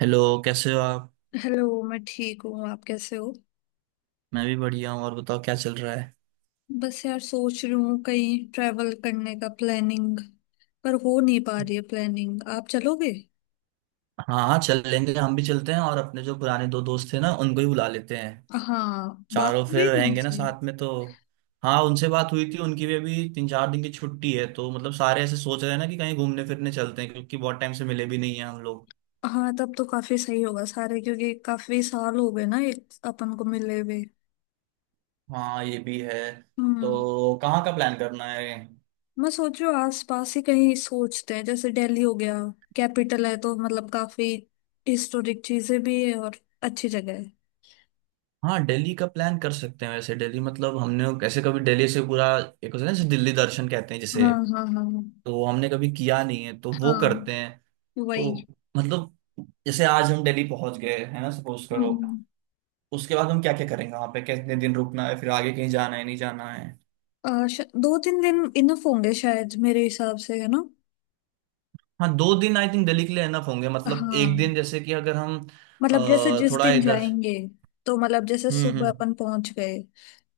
Hello. कैसे हो आप। हेलो। मैं ठीक हूँ, आप कैसे हो? मैं भी बढ़िया हूँ और बताओ क्या चल रहा है। बस यार सोच रही हूँ कहीं ट्रैवल करने का प्लानिंग पर हो नहीं पा रही है प्लानिंग। आप चलोगे? हाँ हाँ चल लेंगे, हम भी चलते हैं, और अपने जो पुराने दो दोस्त थे ना उनको ही बुला लेते हैं। हाँ, बात चारों फिर हुई रहेंगे ना उनसे। साथ में तो। हाँ उनसे बात हुई थी, उनकी भी अभी 3 4 दिन की छुट्टी है, तो मतलब सारे ऐसे सोच रहे हैं ना कि कहीं घूमने फिरने चलते हैं क्योंकि बहुत टाइम से मिले भी नहीं है हम लोग। हाँ तब तो काफी सही होगा सारे, क्योंकि काफी साल हो गए ना एक अपन को मिले हुए। हाँ ये भी है। हम्म। तो कहाँ का प्लान करना है। मैं सोच रही हूँ आस पास ही कहीं सोचते हैं, जैसे दिल्ली हो गया। कैपिटल है तो मतलब काफी हिस्टोरिक चीजें भी है और अच्छी जगह है। हाँ दिल्ली का प्लान कर सकते हैं। वैसे दिल्ली मतलब हमने कैसे कभी दिल्ली से पूरा एक होता है ना जैसे दिल्ली दर्शन कहते हैं जिसे। हाँ हाँ हाँ हाँ। तो हमने कभी किया नहीं है, तो वो हाँ, करते हैं। तो वही। मतलब जैसे आज हम दिल्ली पहुंच गए है ना, सपोज करो। हम्म। उसके बाद हम क्या क्या करेंगे वहां पे, कितने दिन रुकना है, फिर आगे कहीं जाना है नहीं जाना है। दो तीन दिन इनफ होंगे शायद मेरे हिसाब से, है ना? हाँ दो दिन आई थिंक दिल्ली के लिए एनफ होंगे, मतलब एक हाँ, दिन जैसे कि अगर हम मतलब जैसे जिस थोड़ा दिन इधर। जाएंगे, तो मतलब जैसे सुबह हम्म। अपन पहुंच गए,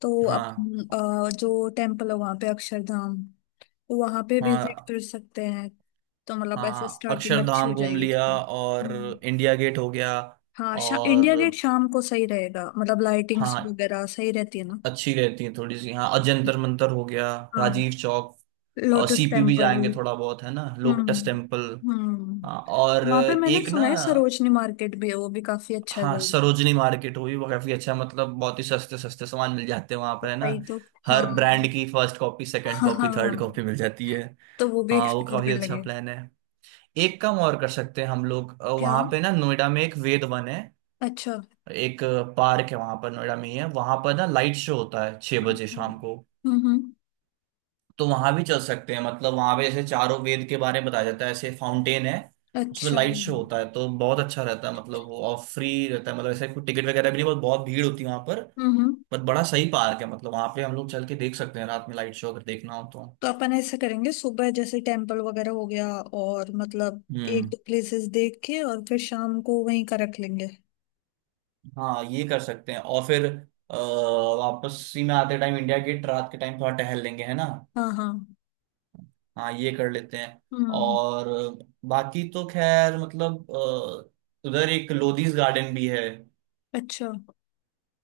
तो हाँ अपन जो टेम्पल है वहां पे अक्षरधाम, वहां पे विजिट हाँ कर सकते हैं। तो मतलब ऐसे हाँ। स्टार्टिंग अच्छी अक्षरधाम हो घूम जाएगी लिया थोड़ी। और हम्म। इंडिया गेट हो गया। हाँ, इंडिया गेट और शाम को सही रहेगा, मतलब लाइटिंग्स हाँ वगैरह सही रहती है ना। अच्छी रहती है थोड़ी सी। हाँ अजंतर मंतर हो गया, हाँ, राजीव चौक, और लोटस सीपी भी टेम्पल। जाएंगे थोड़ा बहुत है ना। Lotus Temple. हाँ और हम्म। वहां पे मैंने एक ना। सुना है सरोजनी मार्केट भी है, वो भी काफी अच्छा हाँ जगह सरोजनी मार्केट, वो भी काफी अच्छा, मतलब बहुत ही सस्ते सस्ते सामान मिल जाते हैं वहां है पर है ना। भाई तो। हाँ हर ब्रांड की फर्स्ट कॉपी सेकंड हाँ हाँ, कॉपी थर्ड हाँ। कॉपी मिल जाती है। तो वो भी हाँ वो एक्सप्लोर काफी कर अच्छा लेंगे। प्लान है। एक काम और कर सकते हैं हम लोग। क्या? वहां पे ना नोएडा में एक वेद वन है। अच्छा। एक पार्क है, वहां पर नोएडा में ही है। वहां पर ना लाइट शो होता है 6 बजे शाम को। हम्म। तो वहां भी चल सकते हैं, मतलब वहां पे जैसे चारों वेद के बारे में बताया जाता है, ऐसे फाउंटेन है, उसमें अच्छा। लाइट शो होता है, तो बहुत अच्छा रहता है। मतलब वो और फ्री रहता है, मतलब ऐसे कोई टिकट वगैरह भी नहीं। बहुत बहुत भीड़ होती है वहां पर। हम्म। बट बड़ा सही पार्क है, मतलब वहां पे हम लोग चल के देख सकते हैं रात में लाइट शो अगर देखना हो तो। तो अपन ऐसा करेंगे, सुबह जैसे टेम्पल वगैरह हो गया और मतलब एक हम्म। दो प्लेसेस देख के, और फिर शाम को वहीं का रख लेंगे। हाँ ये कर सकते हैं और फिर अ, वापसी में आते टाइम इंडिया गेट रात के टाइम थोड़ा टहल लेंगे है ना। हाँ हाँ। हाँ ये कर लेते हैं। हम्म। और बाकी तो खैर मतलब उधर एक लोधीज गार्डन भी है। अच्छा,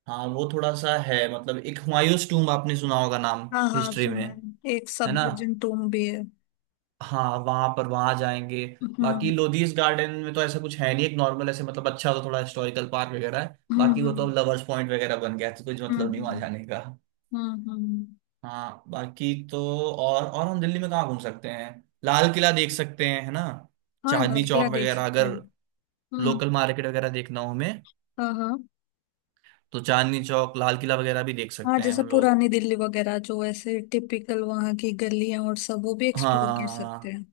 हाँ वो थोड़ा सा है, मतलब एक हुमायूंस टूम्ब आपने सुना होगा नाम हाँ हाँ हिस्ट्री में, सुना है, एक है सब ना। विजन टूम भी है। हाँ वहां पर वहां जाएंगे। हम्म बाकी लोधीस गार्डन में तो ऐसा कुछ है नहीं, एक नॉर्मल ऐसे, मतलब अच्छा तो थोड़ा हिस्टोरिकल पार्क वगैरह है, हम्म। बाकी वो तो हम्म। अब लवर्स पॉइंट वगैरह बन गया है, तो कुछ मतलब नहीं वहां हम्म जाने का। हम्म। हाँ बाकी तो। और हम दिल्ली में कहाँ घूम सकते हैं। लाल किला देख सकते हैं है ना। हाँ, चांदनी चौक नगला देख वगैरह, सकते हैं। अगर हम्म। लोकल मार्केट वगैरह देखना हो हमें, हाँ हाँ। तो चांदनी चौक लाल किला वगैरह भी देख हाँ, सकते हैं जैसे हम लोग। पुरानी दिल्ली वगैरह जो ऐसे टिपिकल वहाँ की गलियां और सब, वो भी एक्सप्लोर कर सकते हैं। हाँ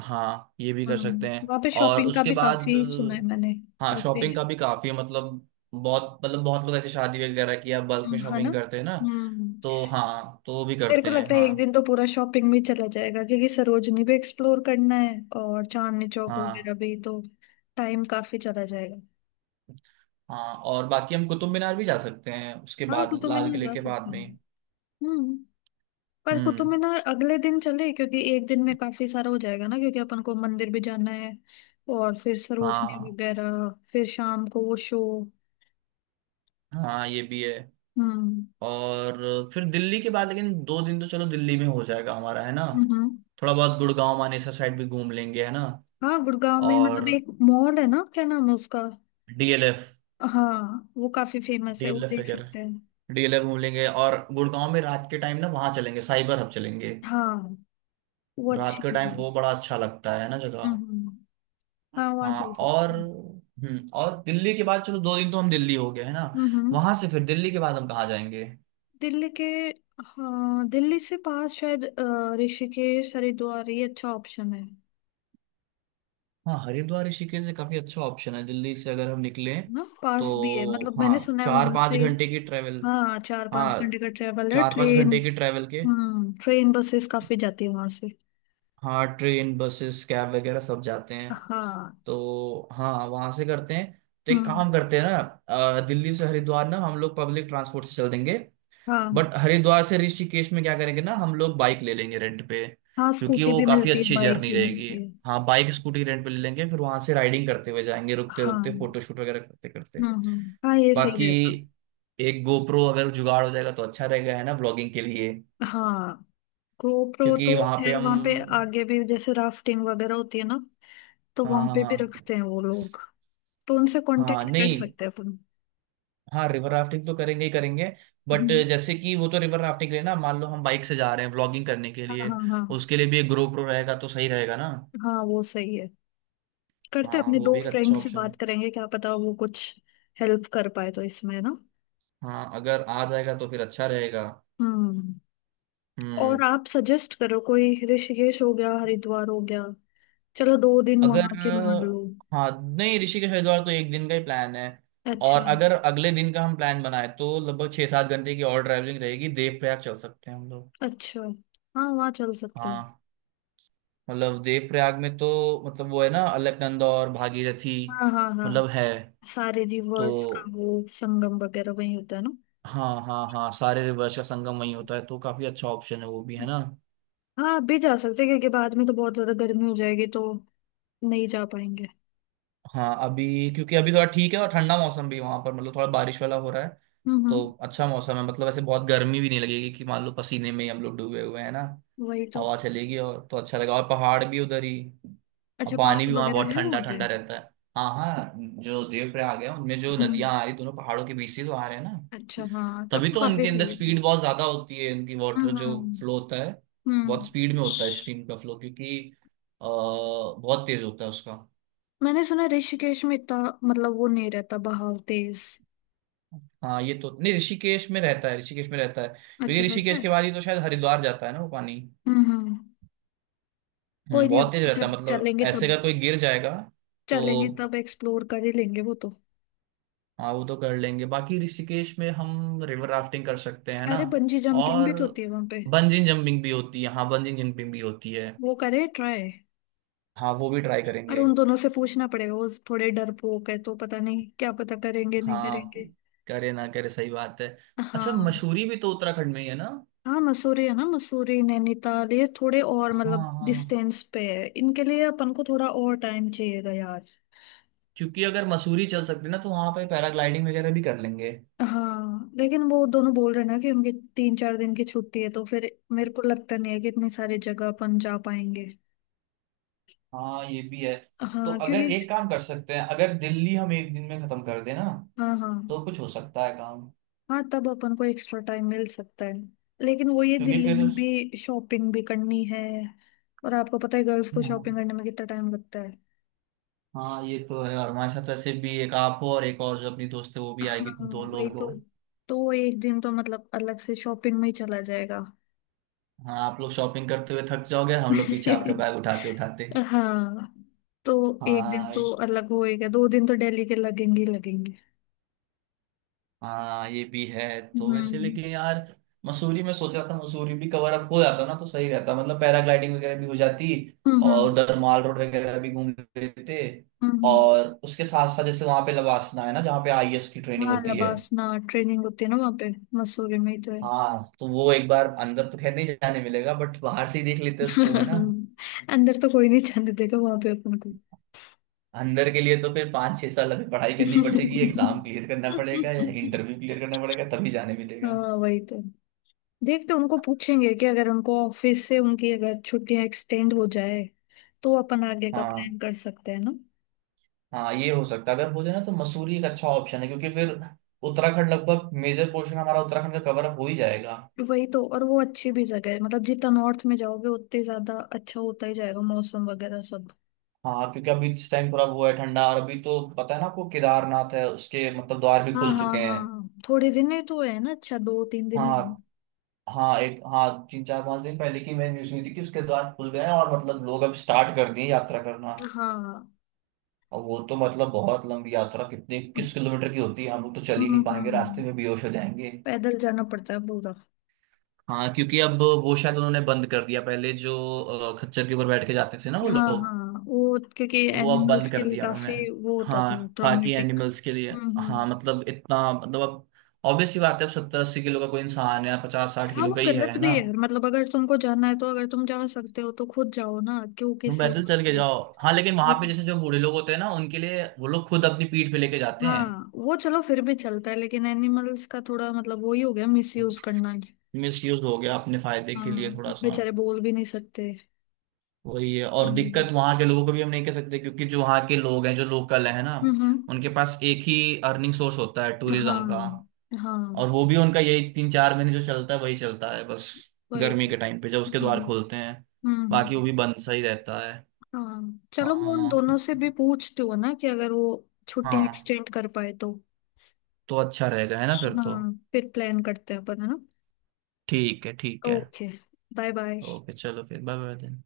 हाँ ये भी कर सकते हम्म, हैं। वहाँ पे और शॉपिंग का उसके भी बाद काफी सुना है मैंने। हाँ काफी। शॉपिंग का भी काफी है, मतलब बहुत लोग ऐसे शादी वगैरह की या बल्क में है ना। शॉपिंग करते हैं ना, हम्म। तो हाँ तो वो भी मेरे करते को हैं। लगता है हाँ एक दिन तो पूरा शॉपिंग में चला जाएगा, क्योंकि सरोजनी भी एक्सप्लोर करना है और चांदनी चौक हाँ वगैरह भी, तो टाइम काफी चला जाएगा। हाँ। और बाकी हम कुतुब मीनार भी जा सकते हैं उसके हाँ, बाद, कुतुब लाल मीनार किले जा के बाद सकते हैं। में। हम्म। पर कुतुब हम्म। मीनार अगले दिन चले, क्योंकि एक दिन में काफी सारा हो जाएगा ना, क्योंकि अपन को मंदिर भी जाना है और फिर सरोजनी हाँ वगैरह, फिर शाम को वो शो। हाँ ये भी है। हम्म और फिर दिल्ली के बाद, लेकिन दो दिन तो चलो दिल्ली में हो जाएगा हमारा है ना। हम्म। थोड़ा बहुत गुड़गांव मानेसर साइड भी घूम लेंगे है ना। हाँ, गुड़गांव में मतलब और एक मॉल है ना, क्या नाम है उसका? डीएलएफ। हाँ, वो काफी फेमस है, वो डीएलएफ देख वगैरह, सकते हैं। डीएलएफ घूम लेंगे, और गुड़गांव में रात के टाइम ना वहां चलेंगे, साइबर हब चलेंगे। हाँ, वो रात अच्छी के जगह टाइम है। वो बड़ा अच्छा लगता है ना हम्म जगह। हम्म। हाँ, वहाँ हाँ चल सकते हैं। और दिल्ली के बाद, चलो दो दिन तो हम दिल्ली हो गए है ना। हम्म हम्म। वहां से फिर दिल्ली के बाद हम कहाँ जाएंगे। दिल्ली के, हाँ दिल्ली से पास शायद ऋषिकेश हरिद्वार, ये अच्छा ऑप्शन है हाँ हरिद्वार ऋषिकेश से काफी अच्छा ऑप्शन है दिल्ली से, अगर हम निकले ना। पास भी है, तो। मतलब हाँ मैंने सुना है चार वहां पाँच से। घंटे की ट्रेवल। हाँ, चार हाँ पांच घंटे का ट्रेवल है चार पाँच ट्रेन। घंटे की ट्रेवल के। हम्म, ट्रेन बसेस काफी जाती है वहां से। हाँ ट्रेन बसेस कैब वगैरह सब जाते हैं। हाँ। तो हाँ वहां से करते हैं। तो एक हम्म। काम करते हैं ना। दिल्ली से हरिद्वार ना हम लोग पब्लिक ट्रांसपोर्ट से चल देंगे। हाँ, बट हरिद्वार से ऋषिकेश में क्या करेंगे ना, हम लोग बाइक ले लेंगे रेंट पे, हाँ क्योंकि स्कूटी वो भी काफी मिलती है, अच्छी बाइक जर्नी भी रहेगी। मिलती है। हाँ बाइक स्कूटी रेंट पे ले लेंगे, फिर वहां से राइडिंग करते हुए जाएंगे, रुकते हाँ। रुकते फोटोशूट वगैरह करते करते। हाँ ये सही बाकी रहेगा। एक गोप्रो अगर जुगाड़ हो जाएगा तो अच्छा रहेगा है ना, ब्लॉगिंग के लिए। हाँ। गोप्रो तो क्योंकि वहां पे फिर वहां पे हम आगे भी जैसे राफ्टिंग वगैरह होती है ना, तो हाँ वहां हाँ पे भी हाँ। रखते हैं वो लोग, तो उनसे हाँ कांटेक्ट कर नहीं। सकते हैं अपन। हाँ रिवर राफ्टिंग तो करेंगे ही करेंगे। बट हम्म, जैसे कि वो तो रिवर राफ्टिंग के लिए ना, मान लो हम बाइक से जा रहे हैं व्लॉगिंग करने के हाँ लिए, हाँ हाँ। उसके लिए भी एक GoPro रहेगा तो सही रहेगा ना। हाँ वो सही है। करते हैं, हाँ अपने वो दो भी एक अच्छा फ्रेंड से ऑप्शन है। बात करेंगे, क्या पता वो कुछ हेल्प कर पाए तो इसमें ना। हाँ अगर आ जाएगा तो फिर अच्छा रहेगा। हम्म। और हम्म। आप सजेस्ट करो कोई, ऋषिकेश हो गया, हरिद्वार हो गया, चलो दो दिन अगर वहां के मान लो। हाँ नहीं, ऋषिकेश हरिद्वार तो एक दिन का ही प्लान है। अच्छा। और अगर अगले दिन का हम प्लान बनाए, तो लगभग 6 7 घंटे की और ट्रैवलिंग रहेगी, देवप्रयाग चल सकते हैं हम लोग। अच्छा, हाँ वहाँ चल सकते हैं। हाँ मतलब देवप्रयाग में तो, मतलब वो है ना अलकनंदा और भागीरथी, हाँ हाँ हाँ, मतलब है सारे तो। रिवर्स का वो संगम वगैरह वहीं होता है ना। हाँ हाँ हाँ, सारे रिवर्स का संगम वहीं होता है, तो काफी अच्छा ऑप्शन है वो भी है ना। हाँ, अभी जा सकते हैं, क्योंकि बाद में तो बहुत ज्यादा गर्मी हो जाएगी तो नहीं जा पाएंगे। हाँ अभी, क्योंकि अभी थोड़ा ठीक है और ठंडा मौसम भी वहां पर, मतलब थोड़ा बारिश वाला हो रहा है, तो हम्म। अच्छा मौसम है। मतलब ऐसे बहुत गर्मी भी नहीं लगेगी कि मान लो पसीने में ही हम लोग डूबे हुए हैं ना। वही तो। हवा चलेगी और तो अच्छा लगा, और पहाड़ भी उधर ही। अच्छा, और पानी पार्क भी वहां वगैरह बहुत है ठंडा वहां पे? ठंडा रहता है। हाँ हाँ जो देवप्रयाग है, उनमें जो नदियां आ रही दोनों पहाड़ों के बीच से, तो आ रहे हैं ना। अच्छा, हाँ तब तभी तो तो काफी उनके अंदर सही है फिर। स्पीड बहुत ज्यादा होती है, इनकी वाटर जो हम्म। फ्लो होता है बहुत हम्म। स्पीड में होता है, स्ट्रीम का फ्लो, क्योंकि बहुत तेज होता है उसका। मैंने सुना ऋषिकेश में इतना मतलब वो नहीं रहता बहाव तेज? हाँ ये तो नहीं ऋषिकेश में रहता है, ऋषिकेश में रहता है अच्छा, क्योंकि रहता ऋषिकेश है। के बाद ही तो शायद हरिद्वार जाता है ना वो पानी। हम्म। कोई नहीं, अब बहुत तेज रहता है, जब मतलब चलेंगे ऐसे तब अगर कोई गिर जाएगा तो। चलेंगे, तब एक्सप्लोर कर ही लेंगे वो तो। हाँ वो तो कर लेंगे बाकी, ऋषिकेश में हम रिवर राफ्टिंग कर सकते हैं ना। अरे, बंजी जंपिंग भी और तो होती है वहां पे। बंजिंग जंपिंग भी होती है, हाँ बंजिंग जंपिंग भी होती है। वो करे ट्राई। हाँ वो भी ट्राई और करेंगे। उन दोनों से पूछना पड़ेगा, वो थोड़े डरपोक है तो पता नहीं, क्या पता करेंगे नहीं हाँ करेंगे। करे ना करे, सही बात है। अच्छा हाँ। मसूरी भी तो उत्तराखंड में ही है ना। हाँ, मसूरी है ना, मसूरी नैनीताल ये थोड़े और हाँ मतलब हाँ डिस्टेंस पे है, इनके लिए अपन को थोड़ा और टाइम चाहिएगा यार। क्योंकि अगर मसूरी चल सकते ना, तो वहां पे पैराग्लाइडिंग वगैरह भी कर लेंगे। हाँ, लेकिन वो दोनों बोल रहे हैं ना कि उनकी तीन चार दिन की छुट्टी है, तो फिर मेरे को लगता नहीं है कि इतनी सारी जगह अपन जा पाएंगे। हाँ ये भी है। तो हाँ, अगर एक क्योंकि। काम कर सकते हैं, अगर दिल्ली हम एक दिन में खत्म कर दें ना, हाँ हाँ। तो कुछ हो सकता है काम, हाँ, तब अपन को एक्स्ट्रा टाइम मिल सकता है, लेकिन वो ये क्योंकि दिल्ली फिर। में भी शॉपिंग भी करनी है, और आपको पता है गर्ल्स को शॉपिंग हाँ करने में कितना टाइम लगता है। हाँ ये तो है, और हमारे साथ वैसे भी एक आप हो और एक और जो अपनी दोस्त है वो भी आएगी, हाँ, तो दो वही लोग तो। हो। तो एक दिन तो मतलब अलग से शॉपिंग में ही चला जाएगा। हाँ आप लोग शॉपिंग करते हुए थक जाओगे, हम लोग पीछे आपका बैग उठाते उठाते। हाँ, तो एक दिन तो हाँ अलग होएगा, दो दिन तो दिल्ली के लगेंगे ही लगेंगे। हाँ ये भी है। तो वैसे हम्म। लेकिन यार, मसूरी में सोचा था मसूरी भी कवर अप हो जाता ना तो सही रहता, मतलब पैराग्लाइडिंग वगैरह भी हो जाती, हम्म, और उधर माल रोड वगैरह भी घूम लेते, हम्म। हम्म। और उसके साथ साथ जैसे वहां पे लवासना है ना जहाँ पे आईएएस की ट्रेनिंग हाँ, होती है। लबासना ट्रेनिंग होती है ना वहाँ पे, मसूरी में ही तो है। हाँ तो वो एक बार अंदर तो खैर नहीं जाने मिलेगा, बट बाहर से ही देख लेते उसको है ना। अंदर तो कोई नहीं जाने देगा वहां पे अपन को। अंदर के लिए तो फिर 5 6 साल अभी पढ़ाई करनी पड़ेगी, एग्जाम क्लियर करना पड़ेगा या इंटरव्यू क्लियर करना पड़ेगा तभी जाने मिलेगा। हाँ, वही तो। देखते हैं, उनको पूछेंगे कि अगर उनको ऑफिस से उनकी अगर छुट्टियां एक्सटेंड हो जाए तो अपन आगे का हाँ प्लान कर सकते हैं ना। हाँ ये हो सकता है, अगर हो जाए ना तो मसूरी एक अच्छा ऑप्शन है, क्योंकि फिर उत्तराखंड लगभग मेजर पोर्शन हमारा उत्तराखंड का कवर अप हो ही जाएगा। वही तो, और वो अच्छी भी जगह है, मतलब जितना नॉर्थ में जाओगे उतने ज्यादा अच्छा होता ही जाएगा मौसम वगैरह सब। हाँ क्योंकि अभी इस टाइम थोड़ा वो है ठंडा, और अभी तो पता है ना आपको केदारनाथ है, उसके मतलब द्वार भी हाँ खुल हाँ चुके हैं। हाँ, थोड़े दिन ही तो है ना, अच्छा दो तीन दिनों में। हाँ हाँ एक हाँ 3 4 5 दिन पहले की मैंने न्यूज सुनी थी कि उसके द्वार खुल गए हैं, और मतलब लोग अब स्टार्ट कर दिए यात्रा करना। हाँ। और वो तो मतलब बहुत लंबी यात्रा, कितनी किस किलोमीटर की होती है, हम लोग तो चल ही नहीं पाएंगे, रास्ते हम्म। में बेहोश हो जाएंगे। पैदल जाना पड़ता है पूरा। हाँ क्योंकि अब वो शायद उन्होंने बंद कर दिया पहले जो खच्चर के ऊपर बैठ के जाते थे ना वो हाँ लोग, हाँ, वो क्योंकि तो वो अब एनिमल्स बंद के कर लिए दिया उन्होंने। काफी वो होता था हाँ ताकि ट्रॉमेटिक। एनिमल्स के लिए। हम्म। हाँ मतलब इतना मतलब अब ऑब्वियस सी बात है, अब 70 80 किलो का कोई इंसान है, पचास साठ हाँ, किलो वो का ही गलत है भी ना। है, मतलब अगर तुमको जाना है, तो अगर तुम जा सकते हो तो खुद जाओ ना, क्यों तुम किसी पैदल और चल के जाओ। हाँ लेकिन के। वहां पे जैसे जो बूढ़े लोग होते हैं ना, उनके लिए वो लोग खुद अपनी पीठ पे लेके जाते हैं। हाँ, वो चलो फिर भी चलता है, लेकिन एनिमल्स का थोड़ा मतलब वही हो गया मिसयूज करना है। मिस यूज हो गया अपने फायदे हाँ, के लिए थोड़ा वो सा। बेचारे बोल भी नहीं सकते। वही है और दिक्कत, हम्म। वहां के लोगों को भी हम नहीं कह सकते क्योंकि जो वहां के लोग हैं जो लोकल है ना, हम्म। उनके पास एक ही अर्निंग सोर्स होता है टूरिज्म का। हाँ हाँ। और वो भी उनका यही 3 4 महीने जो चलता है वही चलता है बस, वही। गर्मी के टाइम पे जब उसके द्वार हम्म खोलते हैं। हम्म। बाकी वो भी बंद सा ही रहता है। हाँ चलो, मैं उन हाँ दोनों से भी पूछती हूँ ना कि अगर वो छुट्टी हाँ एक्सटेंड कर पाए तो। तो अच्छा रहेगा है ना फिर तो। हाँ, फिर प्लान करते हैं अपन है ना। ठीक है ठीक है। Okay, bye bye. ओके चलो फिर बाय बाय।